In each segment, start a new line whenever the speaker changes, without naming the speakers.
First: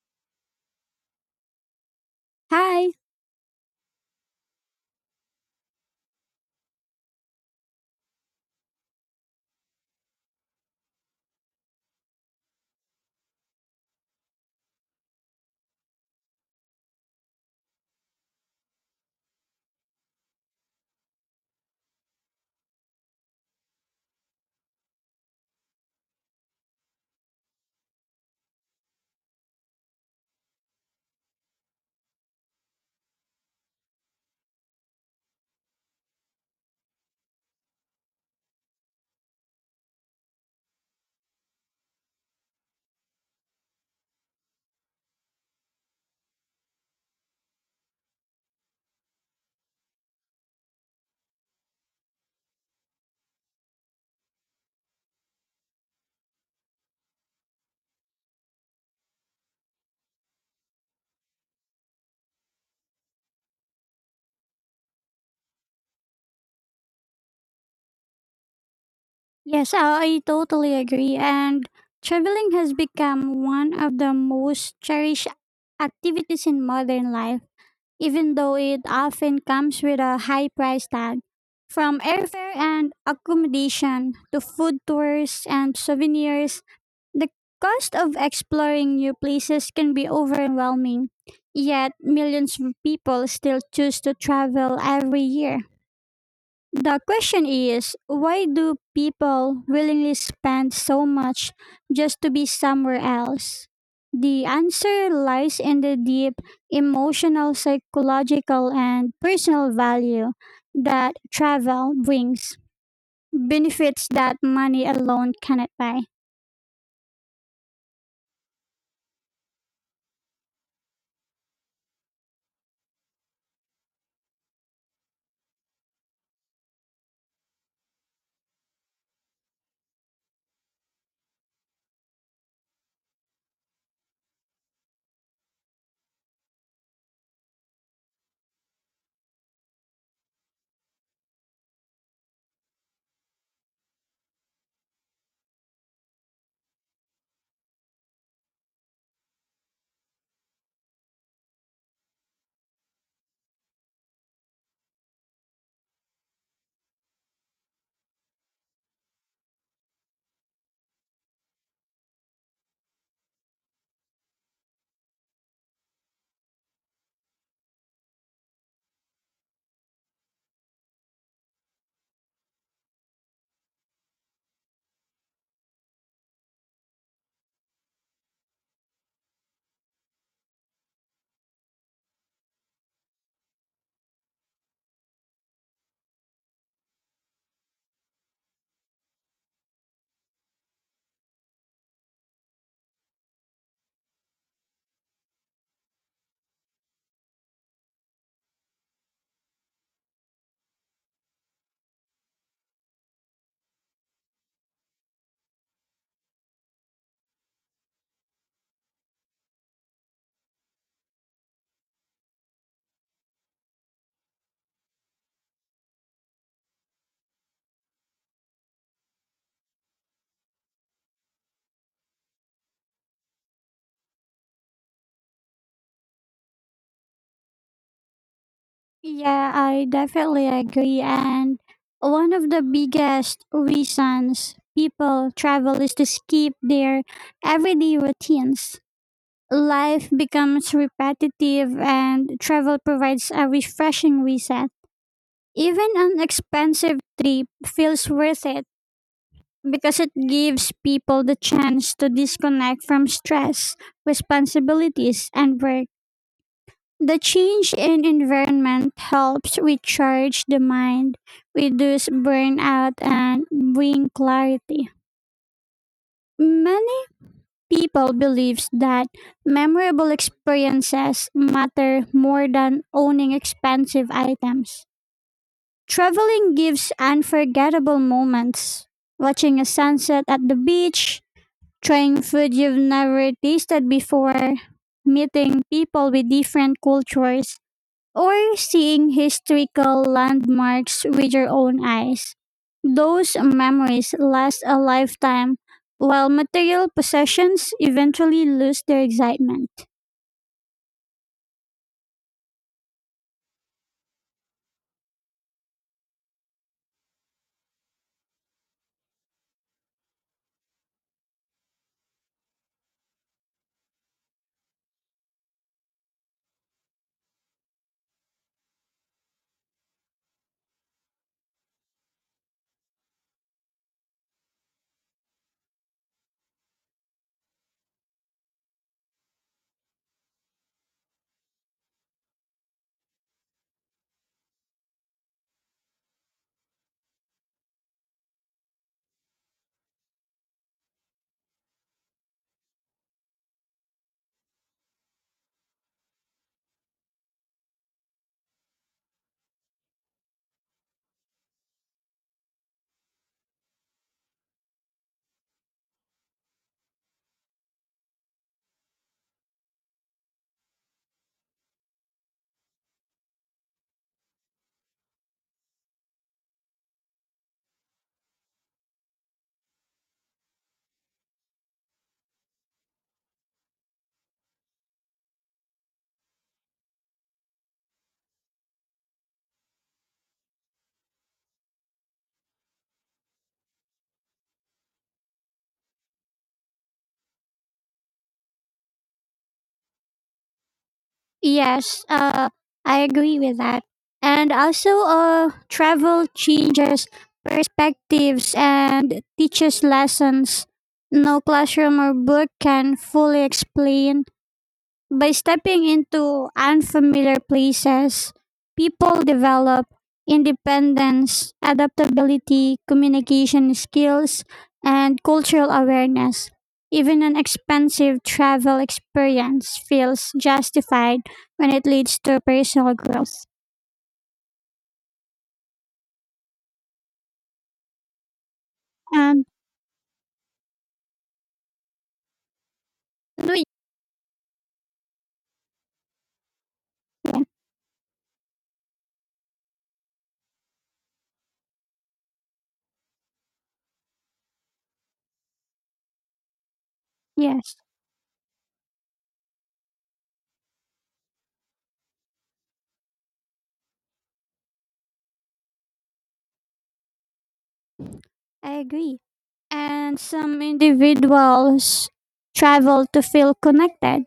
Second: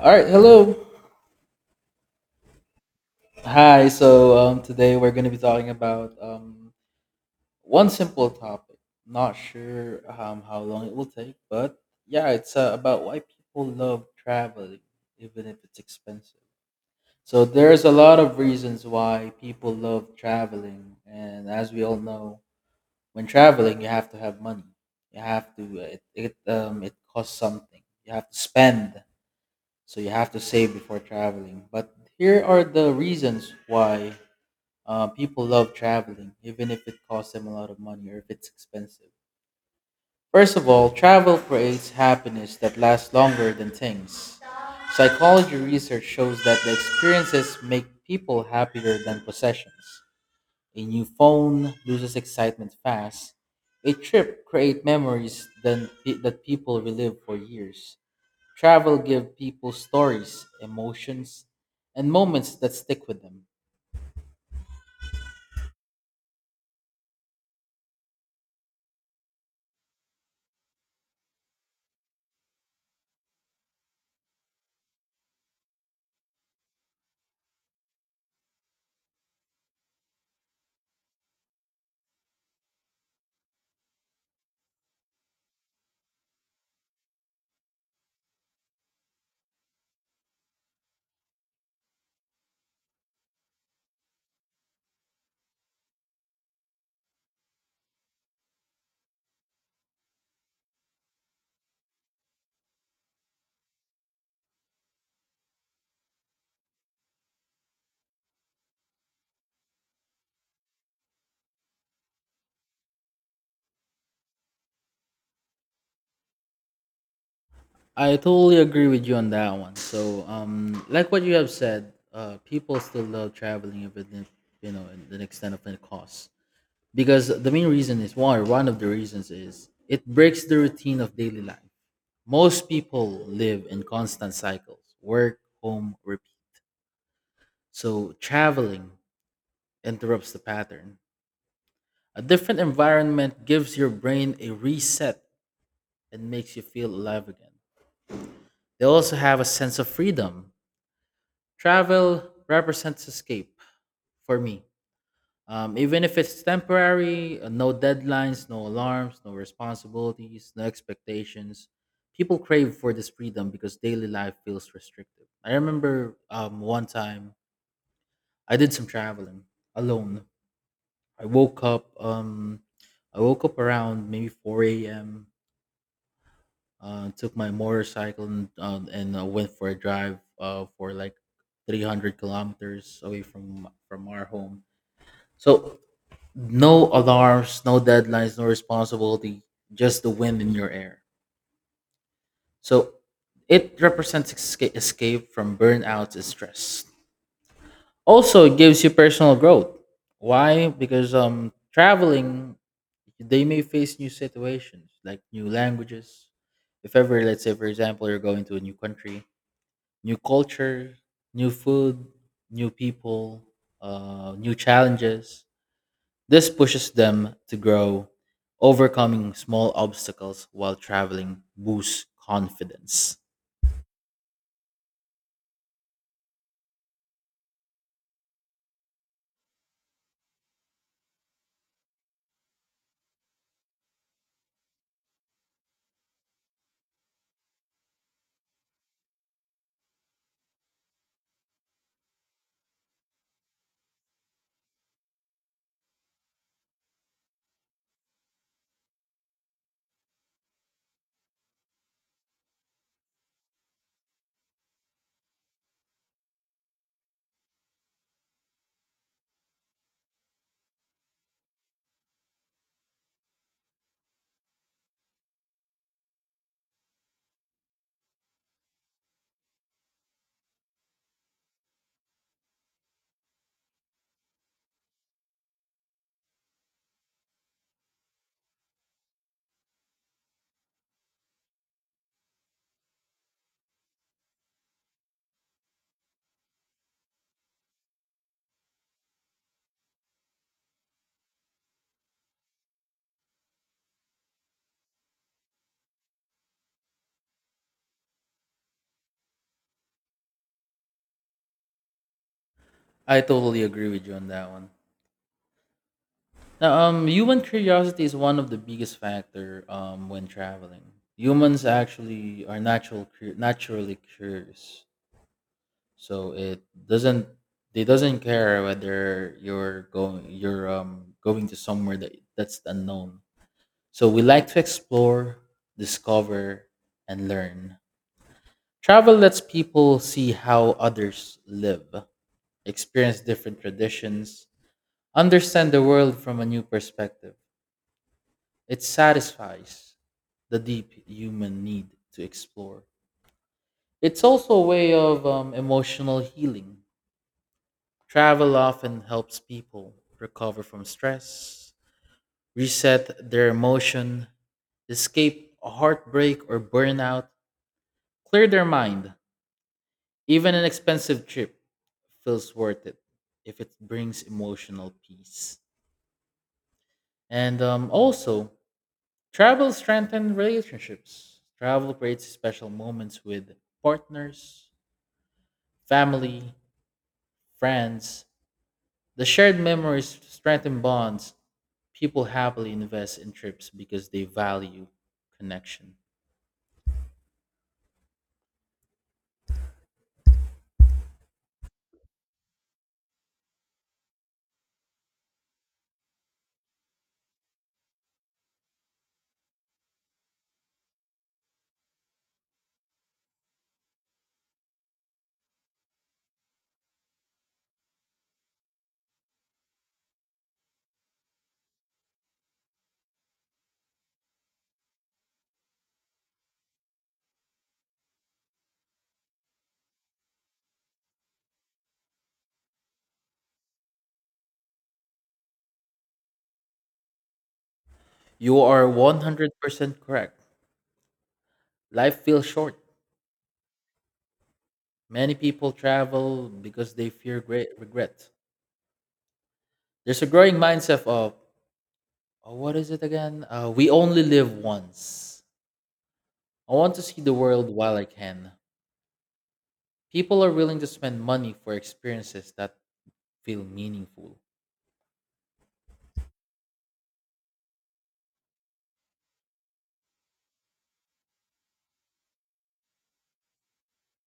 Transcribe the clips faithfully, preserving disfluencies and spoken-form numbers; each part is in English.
All right, hello.
Hi.
Hi. So um, today we're going to be talking about um, one simple topic. Not sure um, how long it will take, but yeah, it's uh, about why people love traveling, even if it's expensive. So there's a lot of reasons why people love traveling, and as we all know, when traveling, you have to have money. You have to it it um, it costs something. You have to spend, so you have to save before traveling. But here are the reasons why Uh, people love traveling, even if it costs them a lot of money or if it's expensive. First of all, travel creates happiness that lasts longer than things. Psychology research shows that the experiences make people happier than possessions. A new phone loses excitement fast. A trip creates memories than, that people relive for years. Travel gives people stories, emotions, and moments that stick with them.
Yes, I totally agree. And traveling has become one of the most cherished activities in modern life, even though it often comes with a high price tag. From airfare and accommodation to food tours and souvenirs, the cost of exploring new places can be overwhelming. Yet, millions of people still choose to travel every year. The question is, why do people willingly spend so much just to be somewhere else? The answer lies in the deep emotional, psychological, and personal value that travel brings, benefits that money alone cannot buy.
I totally agree with you on that one. So, um, like what you have said, uh, people still love traveling if it, didn't- you know, in the extent of the cost. Because the main reason is why. One of the reasons is it breaks the routine of daily life. Most people live in constant cycles, work, home, repeat. So traveling interrupts the pattern. A different environment gives your brain a reset and makes you feel alive again. They also have a sense of freedom. Travel represents escape for me. Um, even if it's temporary, uh, no deadlines, no alarms, no responsibilities, no expectations. People crave for this freedom because daily life feels restrictive. I remember um, one time I did some traveling alone. I woke up. Um, I woke up around maybe four a m. Uh, took my motorcycle and, uh, and uh, went for a drive uh, for like three hundred kilometers away from from our home. So no alarms, no deadlines, no responsibility, just the wind in your hair. So it represents esca- escape from burnout and stress. Also, it gives you personal growth. Why? Because um, traveling, they may face new situations like new languages. If ever, let's say, for example, you're going to a new country, new culture, new food, new people, uh, new challenges. This pushes them to grow, overcoming small obstacles while traveling boosts confidence.
Yeah, I definitely agree. And one of the biggest reasons people travel is to skip their everyday routines. Life becomes repetitive and travel provides a refreshing reset. Even an expensive trip feels worth it because it gives people the chance to disconnect from stress, responsibilities, and work. The change in environment helps recharge the mind, reduce burnout, and bring clarity. Many people believes that memorable experiences matter more than owning expensive items. Traveling gives unforgettable moments. Watching a sunset at the beach, trying food you've never tasted before, meeting people with different cultures, or seeing historical landmarks with your own eyes. Those memories last a lifetime, while material possessions eventually lose their excitement.
I totally agree with you on that one. Now, um, human curiosity is one of the biggest factor um, when traveling. Humans actually are natural, cur- naturally curious, so it doesn't they doesn't care whether you're going you're um going to somewhere that that's unknown. So we like to explore, discover, and learn. Travel lets people see how others live, experience different traditions, understand the world from a new perspective. It satisfies the deep human need to explore. It's also a way of um, emotional healing. Travel often helps people recover from stress, reset their emotion, escape heartbreak or burnout, clear their mind. Even an expensive trip feels worth it if it brings emotional peace. And um, also, travel strengthens relationships. Travel creates special moments with partners, family, friends. The shared memories strengthen bonds. People happily invest in trips because they value connection.
Yes, uh, I agree with that. And also, uh, travel changes perspectives and teaches lessons no classroom or book can fully explain. By stepping into unfamiliar places, people develop independence, adaptability, communication skills, and cultural awareness. Even an expensive travel experience feels justified when it leads to personal growth.
You are
And
one hundred percent correct. Life feels short.
do you-
Many people travel because they fear
yeah,
great regret. There's a growing mindset of uh, what is it again? Uh, we only live once. I want to see the world
yes.
while I can. People are willing to spend money for experiences that feel meaningful.
I agree. And some individuals travel to feel connected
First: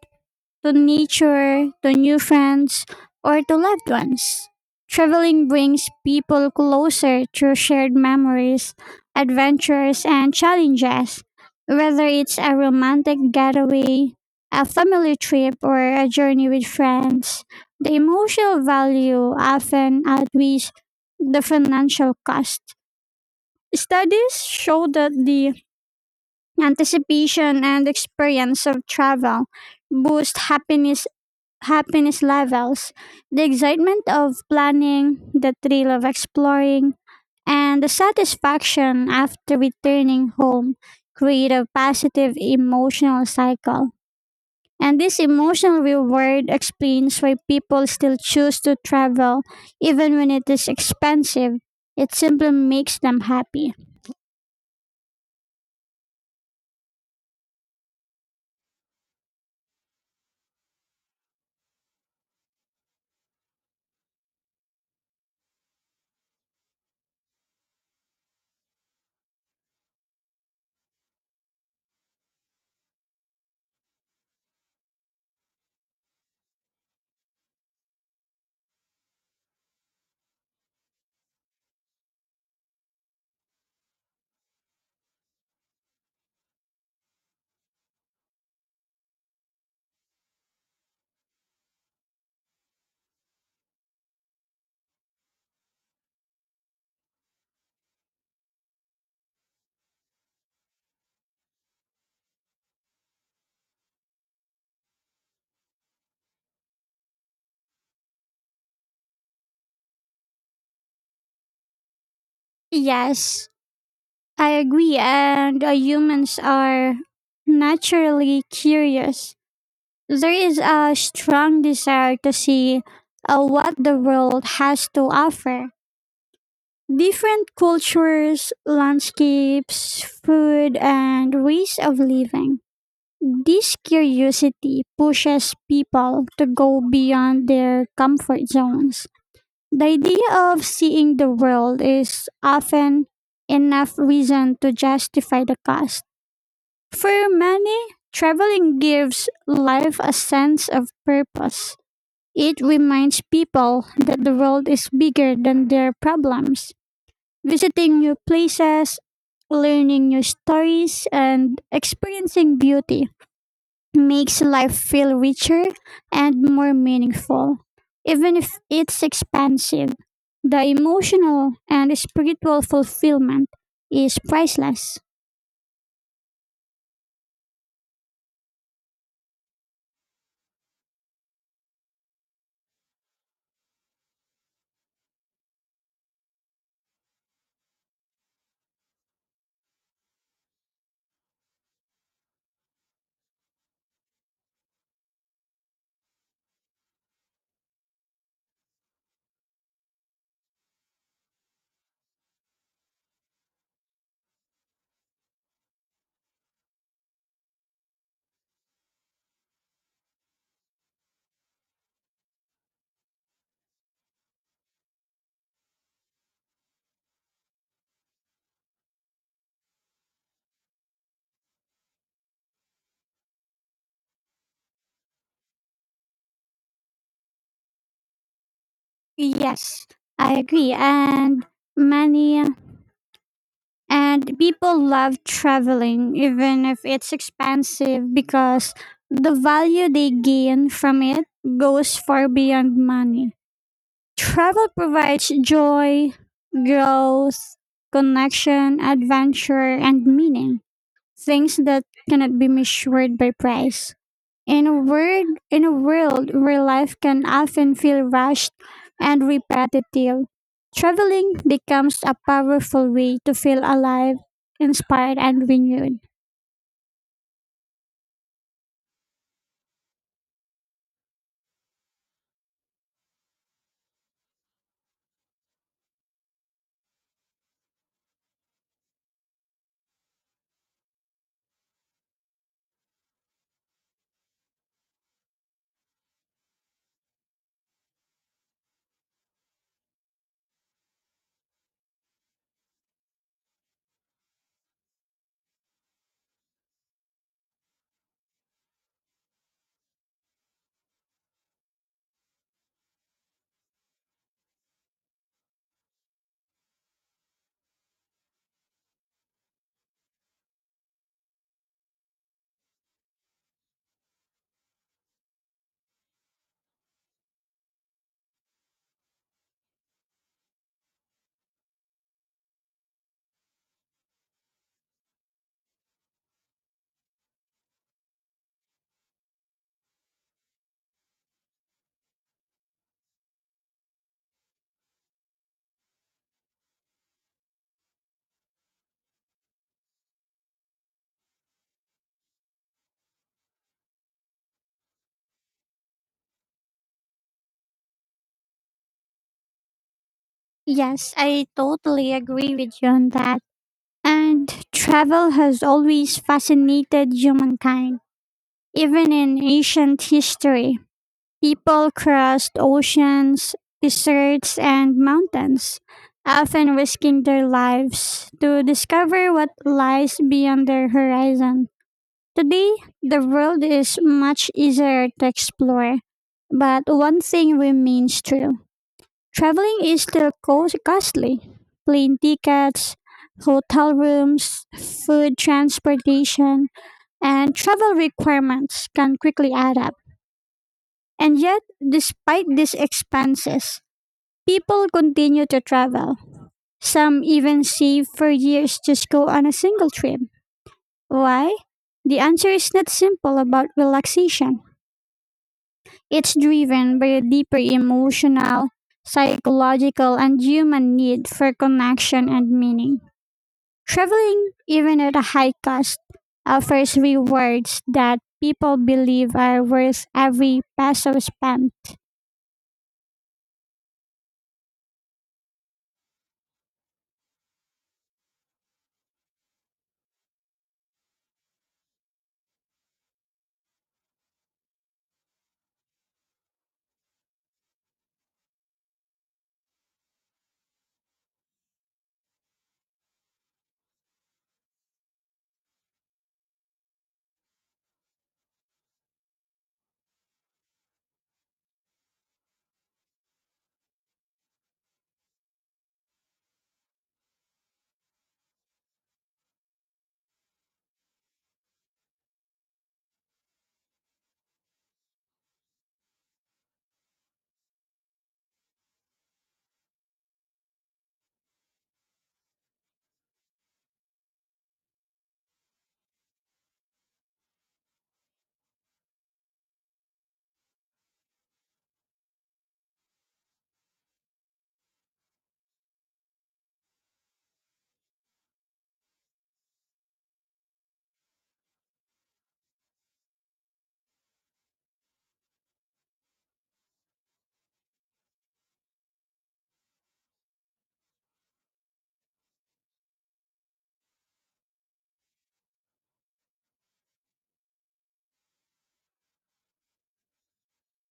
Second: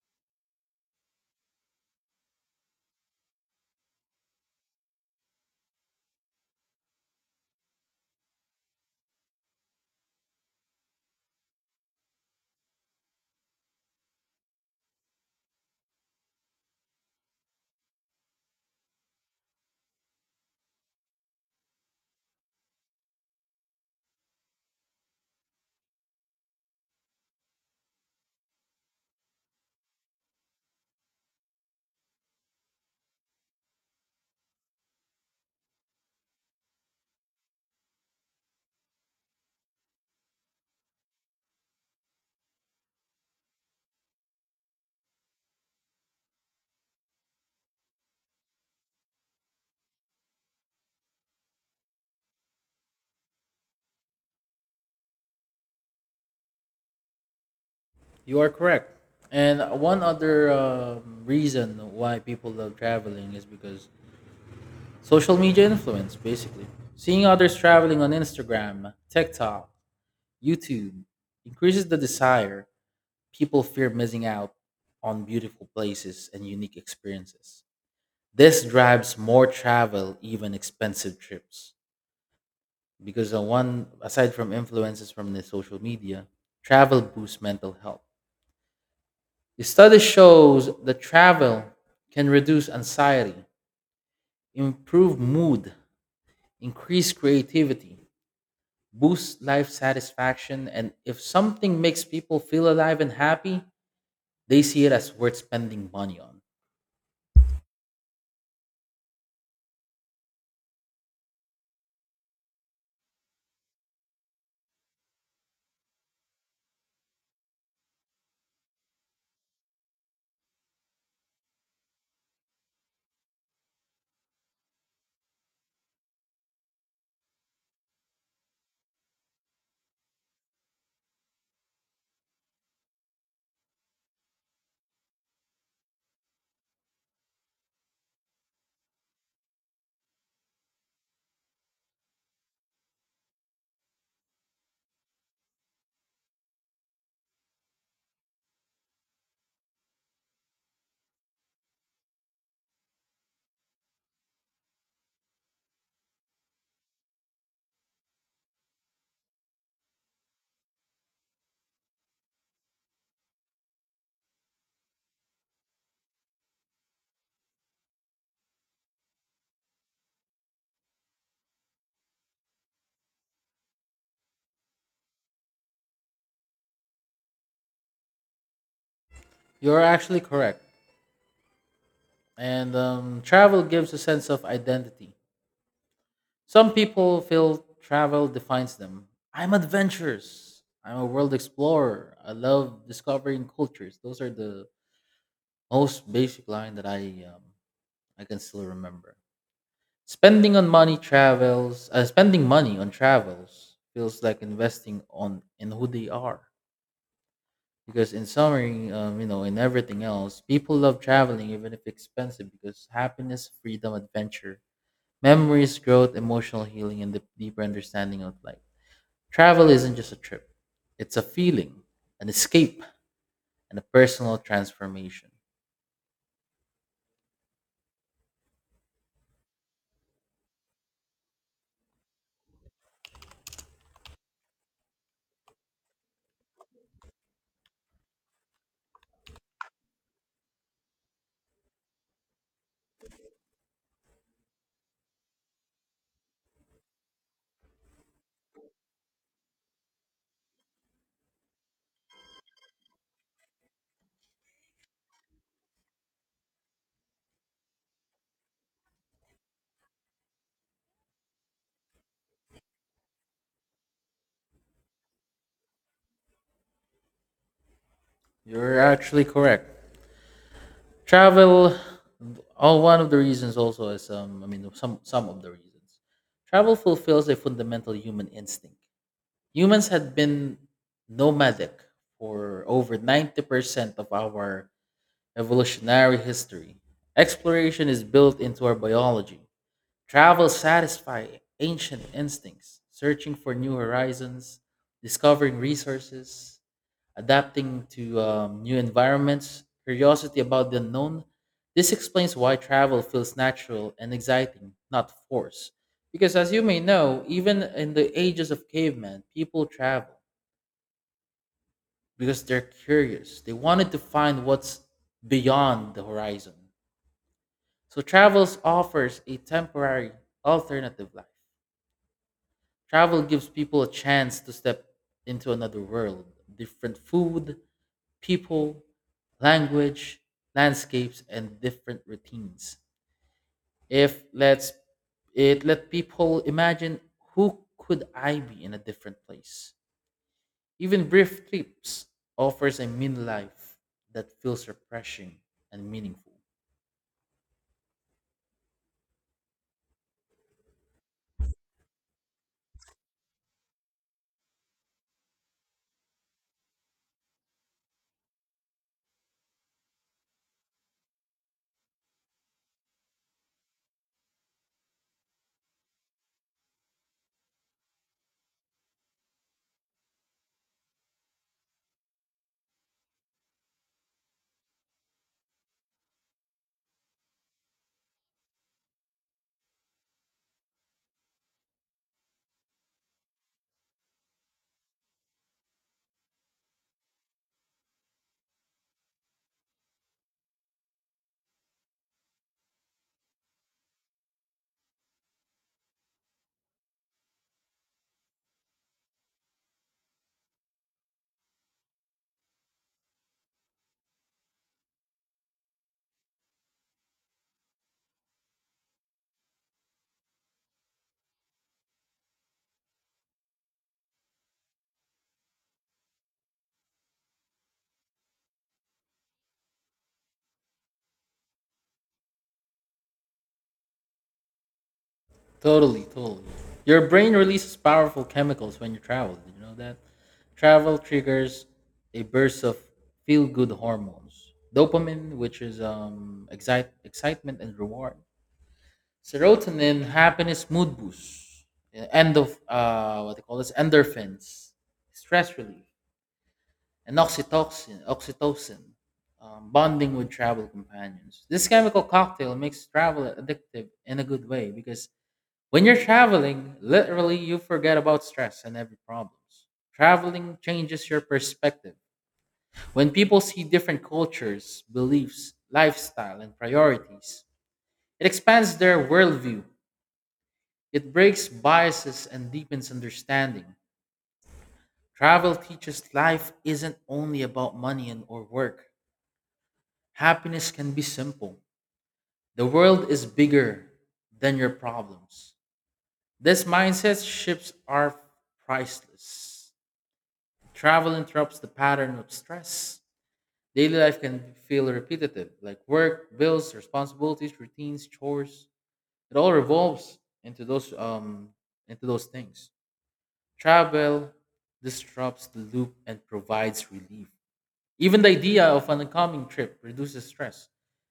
to nature, to new friends, or to loved ones. Traveling brings people closer through shared memories, adventures, and challenges. Whether it's a romantic getaway, a family trip, or a journey with friends, the emotional value often outweighs the financial cost. Studies show that the anticipation and experience of travel boost happiness happiness levels, the excitement of planning, the thrill of exploring, and the satisfaction after returning home create a positive emotional cycle. And this emotional reward explains why people still choose to travel even when it is expensive. It simply makes them happy.
You are correct. And one other um, reason why people love traveling is because social media influence, basically. Seeing others traveling on Instagram, TikTok, YouTube increases the desire. People fear missing out on beautiful places and unique experiences. This drives more travel, even expensive trips. Because the one aside from influences from the social media, travel boosts mental health. The study shows that travel can reduce anxiety, improve mood, increase creativity, boost life satisfaction, and if something makes people feel alive and happy, they see it as worth spending money on.
Yes, I agree. And uh, humans are naturally curious. There is a strong desire to see uh, what the world has to offer. Different cultures, landscapes, food, and ways of living. This curiosity pushes people to go beyond their comfort zones. The idea of seeing the world is often enough reason to justify the cost. For many, traveling gives life a sense of purpose. It reminds people that the world is bigger than their problems. Visiting new places, learning new stories, and experiencing beauty makes life feel richer and more meaningful. Even if it's expensive, the emotional and spiritual fulfillment is priceless.
You're actually correct. And um, travel gives a sense of identity. Some people feel travel defines them. I'm adventurous. I'm a world explorer. I love discovering cultures. Those are the most basic line that I um, I can still remember. Spending on money travels. Uh, spending money on travels feels like investing on in who they are. Because in summary, um, you know, in everything else, people love traveling even if expensive because happiness, freedom, adventure, memories, growth, emotional healing, and the deeper understanding of life. Travel isn't just a trip, it's a feeling, an escape, and a personal transformation.
Yes, I agree. And many and people love traveling, even if it's expensive, because the value they gain from it goes far beyond money. Travel provides joy, growth, connection, adventure, and meaning, things that cannot be measured by price. In a word, in a world where life can often feel rushed and repetitive, traveling becomes a powerful way to feel alive, inspired, and renewed.
You're actually correct. Travel, oh, One of the reasons also is, um, I mean, some, some of the reasons. Travel fulfills a fundamental human instinct. Humans had been nomadic for over ninety percent of our evolutionary history. Exploration is built into our biology. Travel satisfies ancient instincts, searching for new horizons, discovering resources, adapting to um, new environments, curiosity about the unknown. This explains why travel feels natural and exciting, not forced. Because as you may know, even in the ages of cavemen, people travel because they're curious. They wanted to find what's beyond the horizon. So travels offers a temporary alternative life. Travel gives people a chance to step into another world, different food, people, language, landscapes, and different routines. If let's it let people imagine who could I be in a different place. Even brief trips offers a mini life that feels refreshing and meaningful.
Yes, I totally agree with you on that. And travel has always fascinated humankind, even in ancient history. People crossed oceans, deserts, and mountains, often risking their lives to discover what lies beyond their horizon. Today, the world is much easier to explore, but one thing remains true: traveling is still co- costly. Plane tickets, hotel rooms, food transportation, and travel requirements can quickly add up. And yet, despite these expenses, people continue to travel. Some even save for years just go on a single trip. Why? The answer is not simple about relaxation. It's driven by a deeper emotional, psychological, and human need for connection and meaning. Traveling, even at a high cost, offers rewards that people believe are worth every peso spent.
Totally, totally. Your brain releases powerful chemicals when you travel. Did you know that? Travel triggers a burst of feel good hormones. Dopamine, which is um, excite- excitement and reward. Serotonin, happiness, mood boost. Uh, End of, uh, what they call this? Endorphins, stress relief. And oxytocin, oxytocin um, bonding with travel companions. This chemical cocktail makes travel addictive in a good way because when you're traveling, literally you forget about stress and every problems. Traveling changes your perspective. When people see different cultures, beliefs, lifestyle, and priorities, it expands their worldview. It breaks biases and deepens understanding. Travel teaches life isn't only about money and or work. Happiness can be simple. The world is bigger than your problems. This mindset shifts are priceless. Travel interrupts the pattern of stress. Daily life can feel repetitive, like work, bills, responsibilities, routines, chores. It all revolves into those um into those things. Travel disrupts the loop and provides relief. Even the idea of an upcoming trip reduces stress.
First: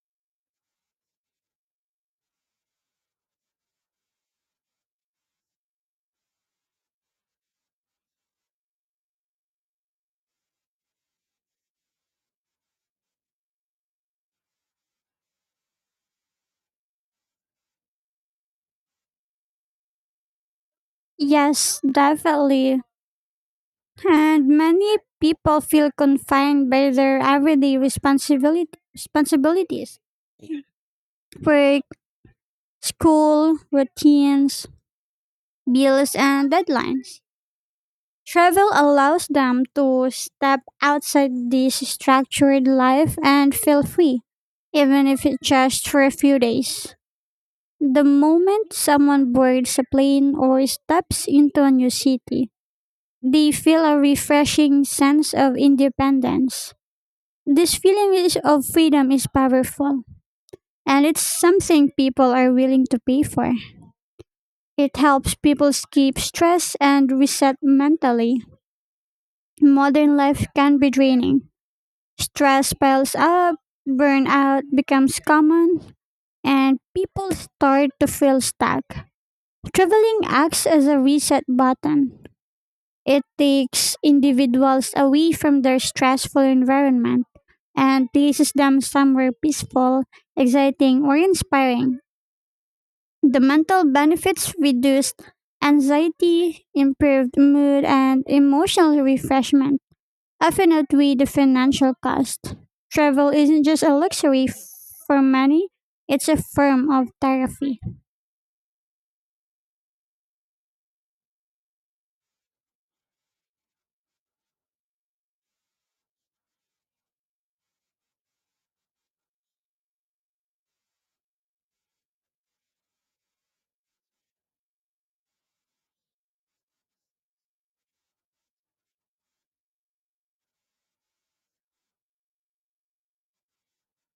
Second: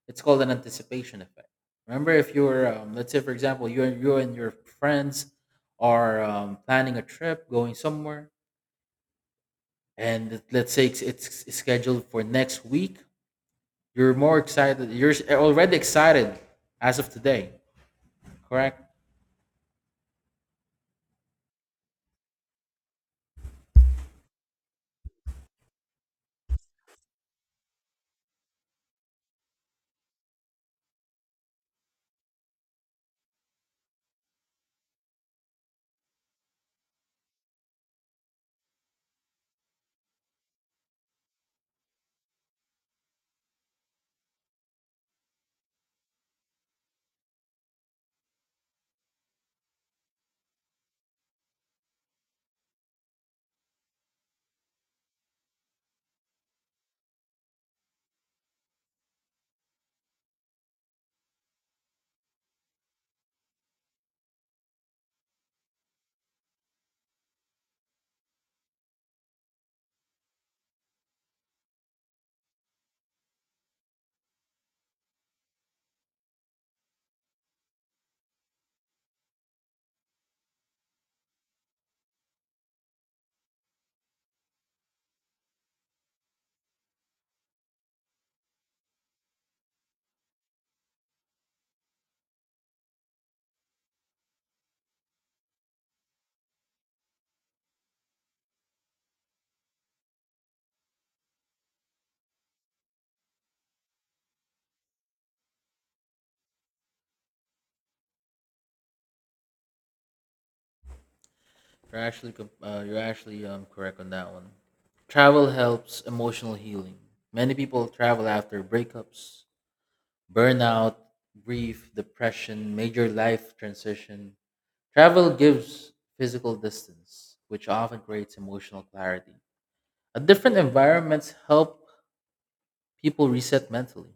It's called an anticipation effect. Remember, if you're, um, let's say, for example, you and you and your friends are um, planning a trip, going somewhere, and it- let's say it's, it's scheduled for next week, you're more excited. You're s- already excited as of today, correct?
Yes, definitely. And many people feel confined by their everyday responsibility, responsibilities, work, school, routines, bills, and deadlines. Travel allows them to step outside this structured life and feel free, even if it's just for a few days. The moment someone boards a plane or steps into a new city, they feel a refreshing sense of independence. This feeling is, of freedom, is powerful, and it's something people are willing to pay for. It helps people escape stress and reset mentally. Modern life can be draining. Stress piles up, burnout becomes common, and people start to feel stuck. Traveling acts as a reset button. It takes individuals away from their stressful environment and places them somewhere peaceful, exciting, or inspiring. The mental benefits, reduced anxiety, improved mood, and emotional refreshment, often outweigh the financial cost. Travel isn't just a luxury, f- for many, it's a form of therapy.
You're actually com- uh, you're actually um, correct on that one. Travel helps emotional healing. Many people travel after breakups, burnout, grief, depression, major life transition. Travel gives physical distance, which often creates emotional clarity. A different environments help people reset mentally.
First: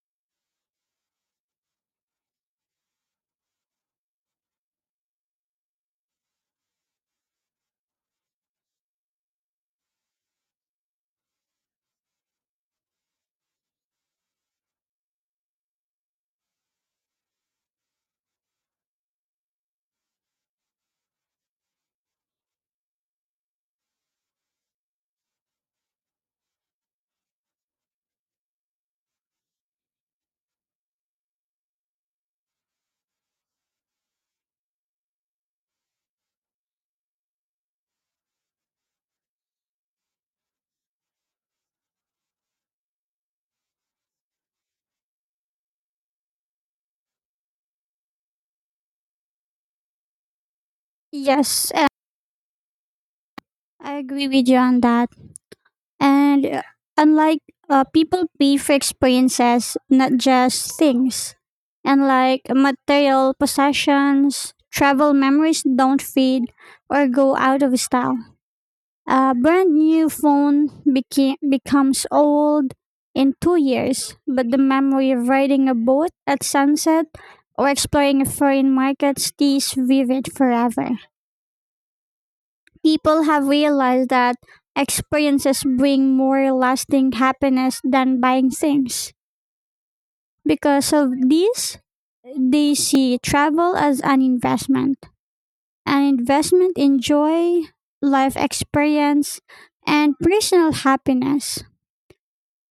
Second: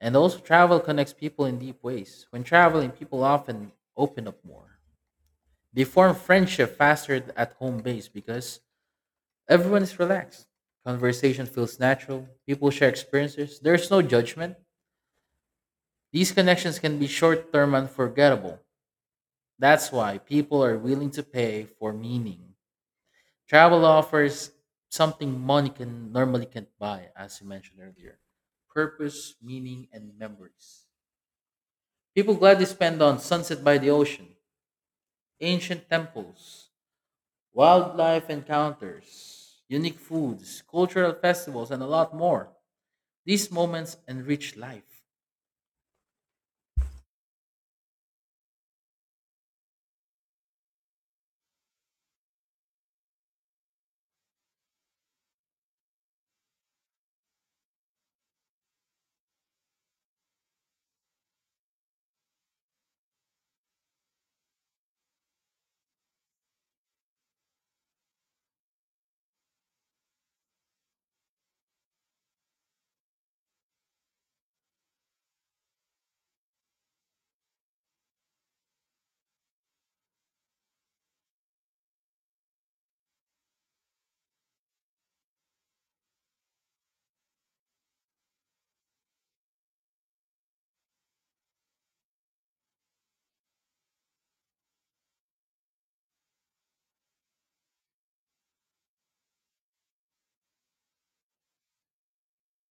And also, travel connects people in deep ways. When traveling, people often open up more. They form friendship faster at home base because everyone is relaxed. Conversation feels natural. People share experiences. There's no judgment. These connections can be short term and forgettable. That's why people are willing to pay for meaning. Travel offers something money can normally can't buy, as you mentioned earlier, purpose, meaning, and memories. People gladly spend on sunset by the ocean, ancient temples, wildlife encounters, unique foods, cultural festivals, and a lot more. These moments enrich life.
Yes, uh, I agree with you on that. And uh, unlike uh, people pay for experiences, not just things. And like material possessions, travel memories don't fade or go out of style. A brand new phone beca- becomes old in two years, but the memory of riding a boat at sunset or exploring a foreign market stays vivid forever. People have realized that experiences bring more lasting happiness than buying things. Because of this, they see travel as an investment, an investment in joy, life experience, and personal happiness.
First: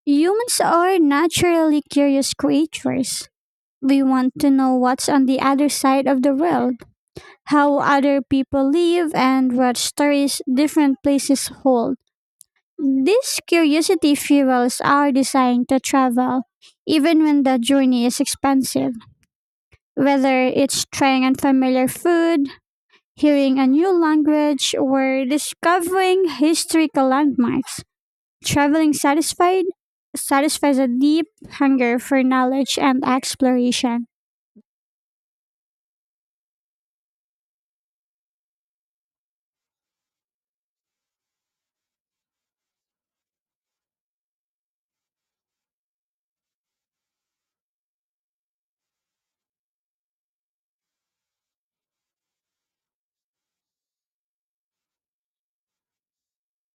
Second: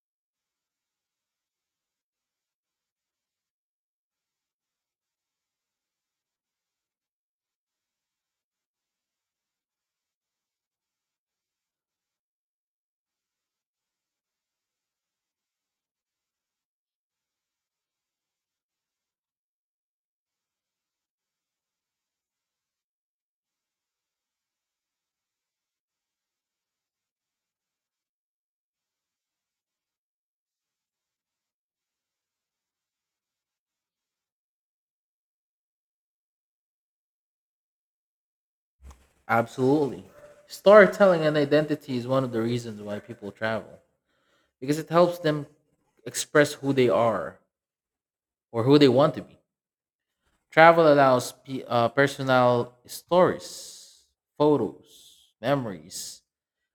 Humans are naturally curious creatures. We want to know what's on the other side of the world, how other people live, and what stories different places hold. These curiosity fuels our desire to travel, even when the journey is expensive. Whether it's trying unfamiliar food, hearing a new language, or discovering historical landmarks, traveling satisfied satisfies a deep hunger for knowledge and exploration.
Absolutely. Storytelling and identity is one of the reasons why people travel because it helps them express who they are or who they want to be. Travel allows pe- uh, personal stories, photos, memories,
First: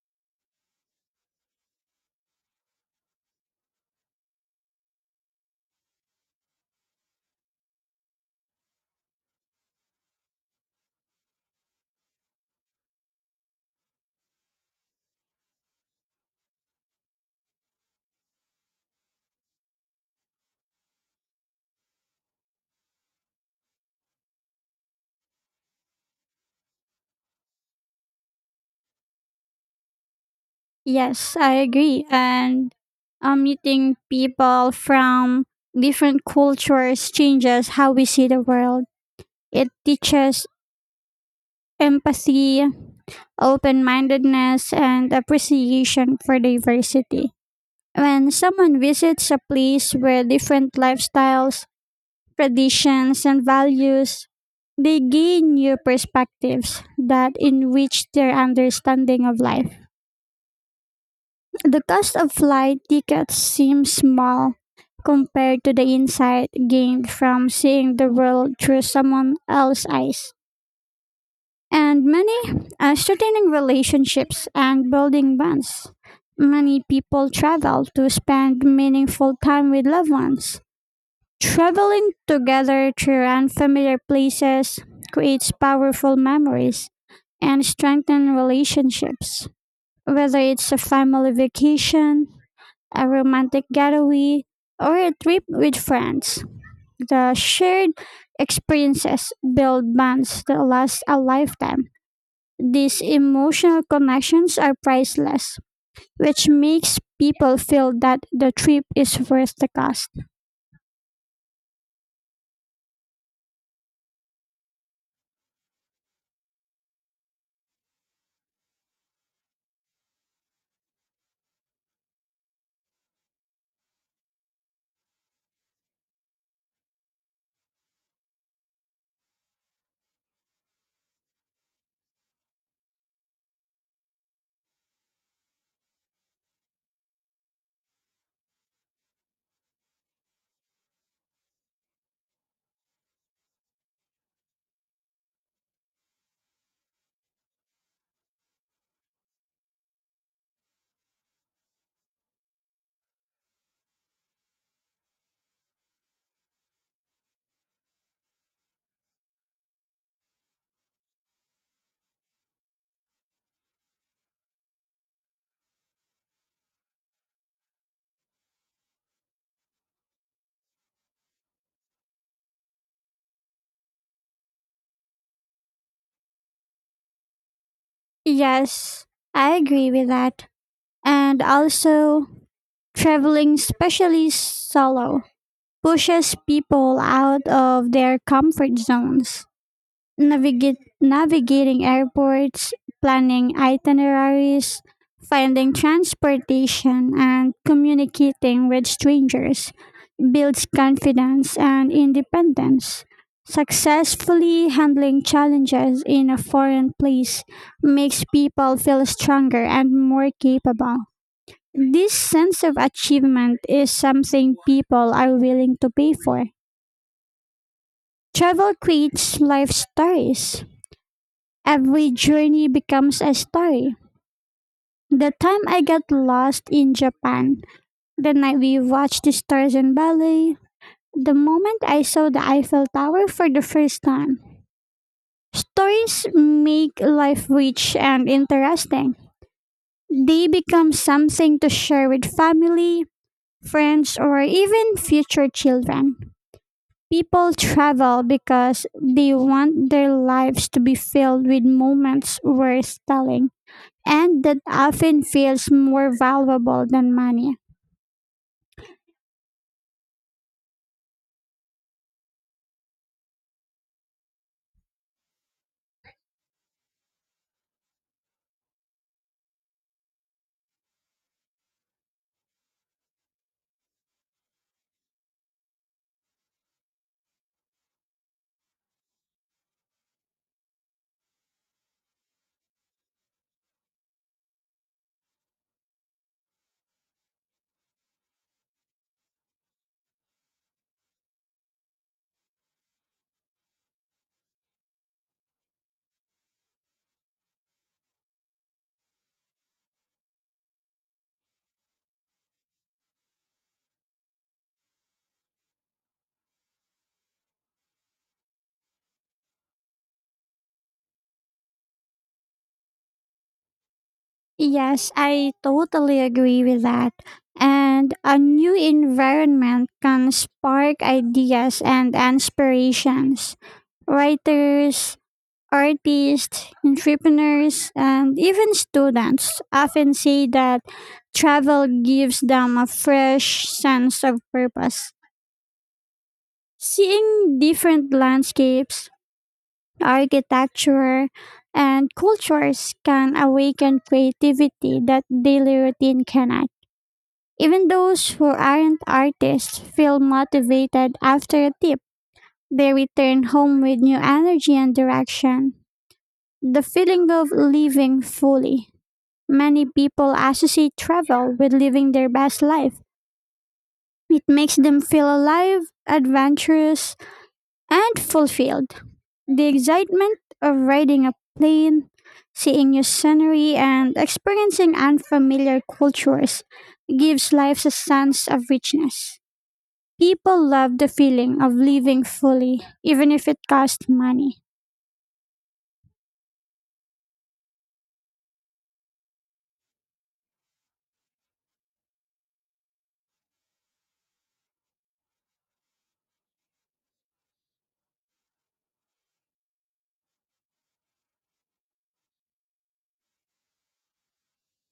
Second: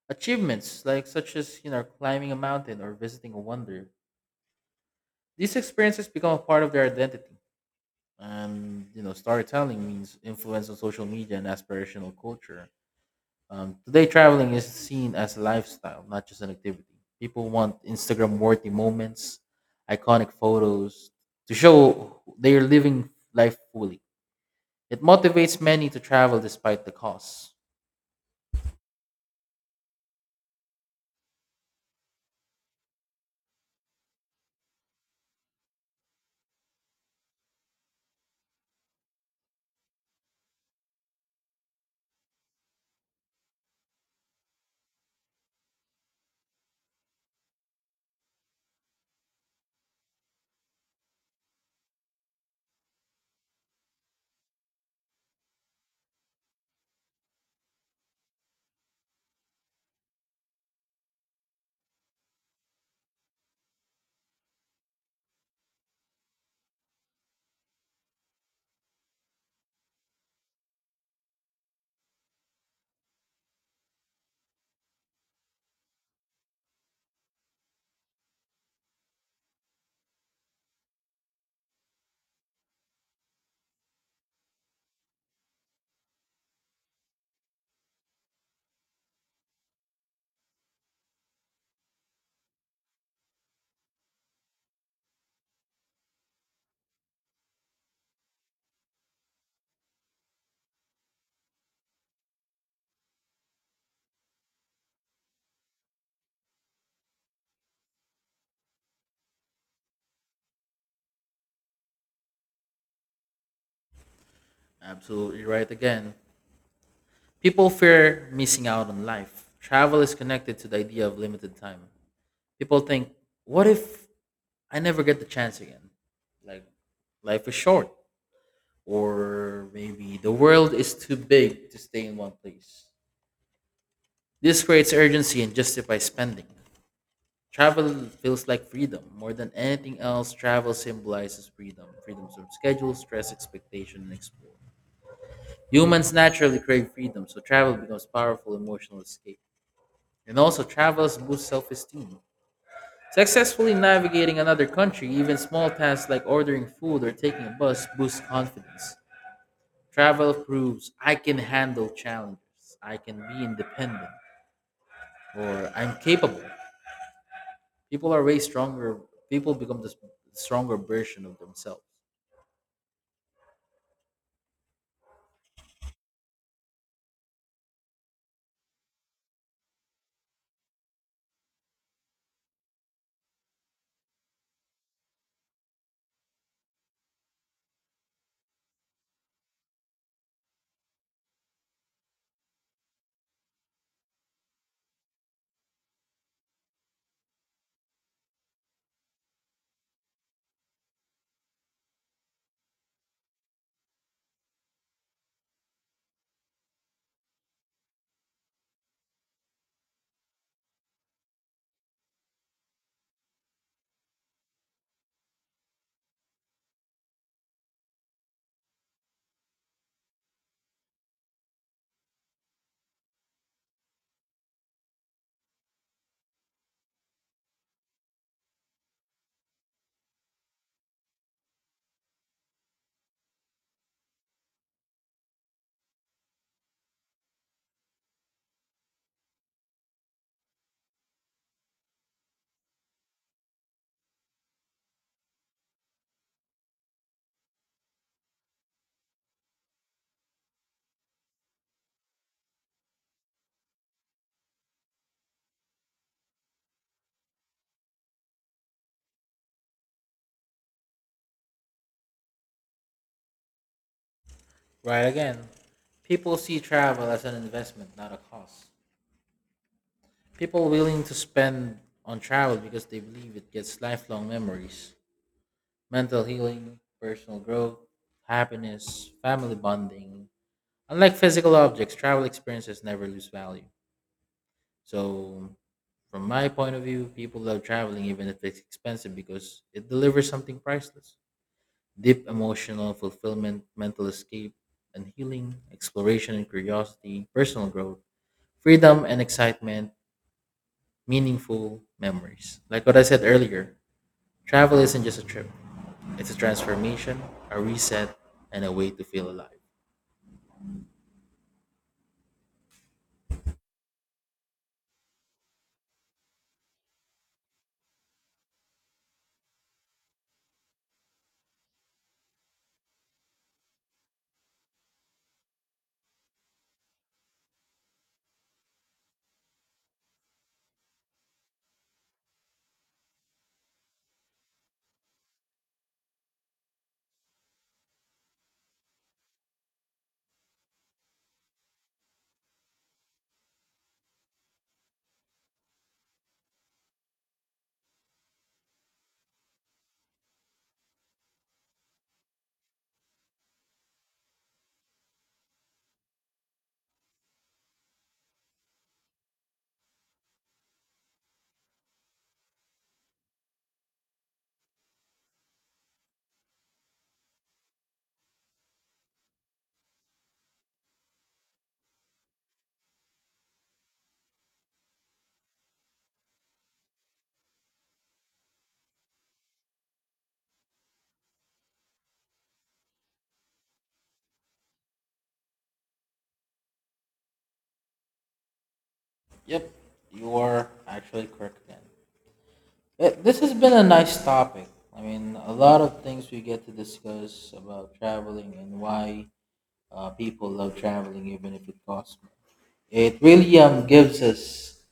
achievements, like such as you know climbing a mountain or visiting a wonder, these experiences become a part of their identity. And you know, storytelling means influence on social media and aspirational culture. Um, today, traveling is seen as a lifestyle, not just an activity. People want Instagram-worthy moments, iconic photos to show they are living life fully. It motivates many to travel despite the cost.
Yes, I agree. And um, meeting people from different cultures changes how we see the world. It teaches empathy, open mindedness, and appreciation for diversity. When someone visits a place where different lifestyles, traditions, and values, they gain new perspectives that enrich their understanding of life. The cost of flight tickets seems small compared to the insight gained from seeing the world through someone else's eyes. And many uh, Sustaining relationships and building bonds. Many people travel to spend meaningful time with loved ones. Traveling together through unfamiliar places creates powerful memories and strengthens relationships. Whether it's a family vacation, a romantic getaway, or a trip with friends, the shared experiences build bonds that last a lifetime. These emotional connections are priceless, which makes people feel that the trip is worth the cost.
Absolutely right again. People fear missing out on life. Travel is connected to the idea of limited time. People think, what if I never get the chance again? Like, life is short. Or maybe the world is too big to stay in one place. This creates urgency and justifies spending. Travel feels like freedom. More than anything else, travel symbolizes freedom, freedom from schedule, stress, expectation, and explore. Humans naturally crave freedom, so travel becomes powerful emotional escape. And also travelers boost self-esteem. Successfully navigating another country, even small tasks like ordering food or taking a bus, boost confidence. Travel proves I can handle challenges, I can be independent, or I'm capable. People are way stronger. People become the s- stronger version of themselves.
Yes, I agree with that. And also, traveling, especially solo, pushes people out of their comfort zones. Navigate, navigating airports, planning itineraries, finding transportation, and communicating with strangers builds confidence and independence. Successfully handling challenges in a foreign place makes people feel stronger and more capable. This sense of achievement is something people are willing to pay for. Travel creates life stories. Every journey becomes a story. The time I got lost in Japan, the night we watched the stars in ballet, the moment I saw the Eiffel Tower for the first time, stories make life rich and interesting. They become something to share with family, friends, or even future children. People travel because they want their lives to be filled with moments worth telling, and that often feels more valuable than money.
Right again, people see travel as an investment, not a cost. People willing to spend on travel because they believe it gets lifelong memories, mental healing, personal growth, happiness, family bonding. Unlike physical objects, travel experiences never lose value. So, from my point of view, people love traveling even if it's expensive because it delivers something priceless, deep emotional fulfillment, mental escape and healing, exploration and curiosity, personal growth, freedom and excitement, meaningful memories. Like what I said earlier, travel isn't just a trip, it's a transformation, a reset, and a way to feel alive.
Yes, I totally agree with that. And a new environment can spark ideas and inspirations. Writers, artists, entrepreneurs, and even students often say that travel gives them a fresh sense of purpose. Seeing different landscapes, architecture, and cultures can awaken creativity that daily routine cannot. Even those who aren't artists feel motivated after a trip. They return home with new energy and direction. The feeling of living fully. Many people associate travel with living their best life. It makes them feel alive, adventurous, and fulfilled. The excitement of riding a plane, seeing new scenery, and experiencing unfamiliar cultures gives life a sense of richness. People love the feeling of living fully, even if it costs money.
Yep, you are actually correct again. Th- This has been a nice topic. I mean, a lot of things we get to discuss about traveling and why uh, people love traveling, even if it costs money. It really um, gives us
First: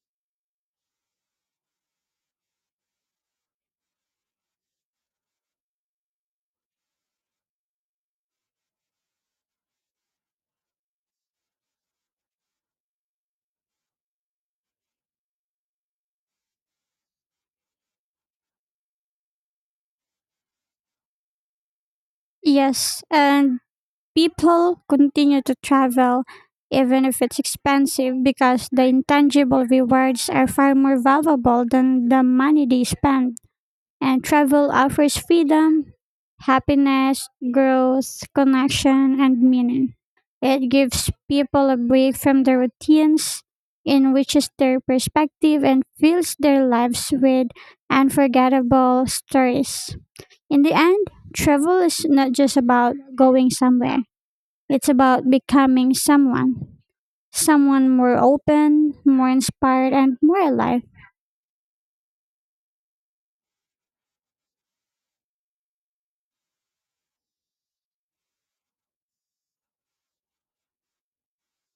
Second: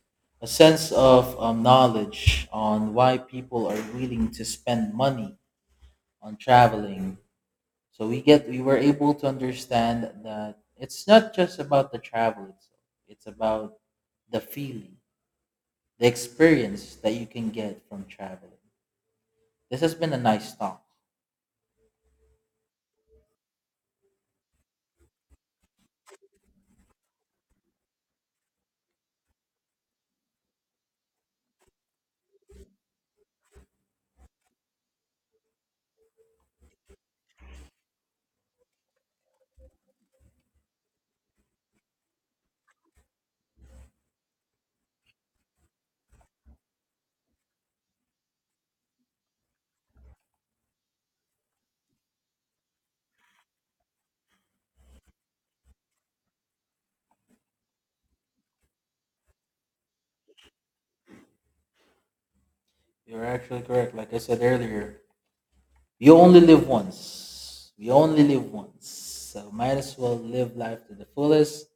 a sense of um, knowledge on why people are willing to spend money on traveling. So we get we were able to understand that it's not just about the travel itself. It's about the feeling, the experience that you can get from traveling. This has been a nice talk.
Yes, and people continue to travel even if it's expensive because the intangible rewards are far more valuable than the money they spend. And travel offers freedom, happiness, growth, connection, and meaning. It gives people a break from their routines, enriches their perspective, and fills their lives with unforgettable stories. In the end, travel is not just about going somewhere. It's about becoming someone. Someone more open, more inspired, and more alive.
You're actually correct. Like I said earlier, we only live once. We only live once. So might as well live life to the fullest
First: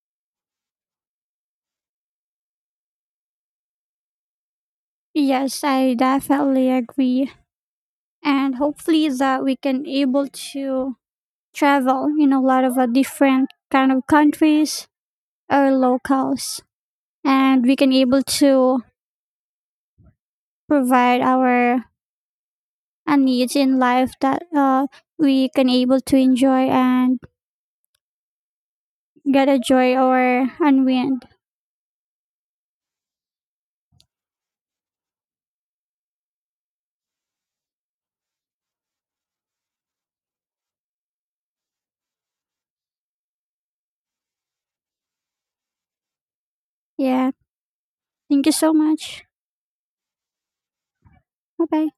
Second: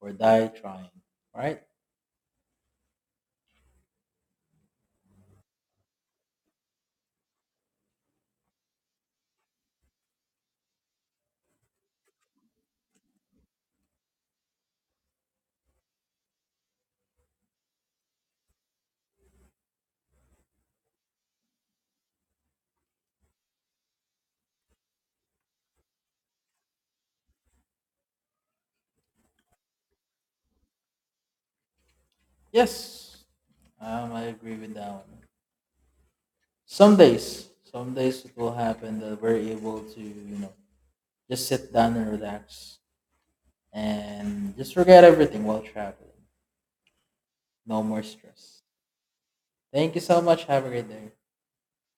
or die trying. Right?
Yes, I definitely agree. And hopefully that we can able to travel in a lot of uh, different kind of countries or locals. And we can able to provide our uh, needs in life that uh, we can able to enjoy and get a joy or unwind.
Yes. Um, I agree with that one. Some days, some days it will happen that we're able to, you know, just sit down and relax and just forget everything while traveling.
Yeah.
No more
Thank you
stress.
so much.
Thank you so much. Have a great day.
Bye bye.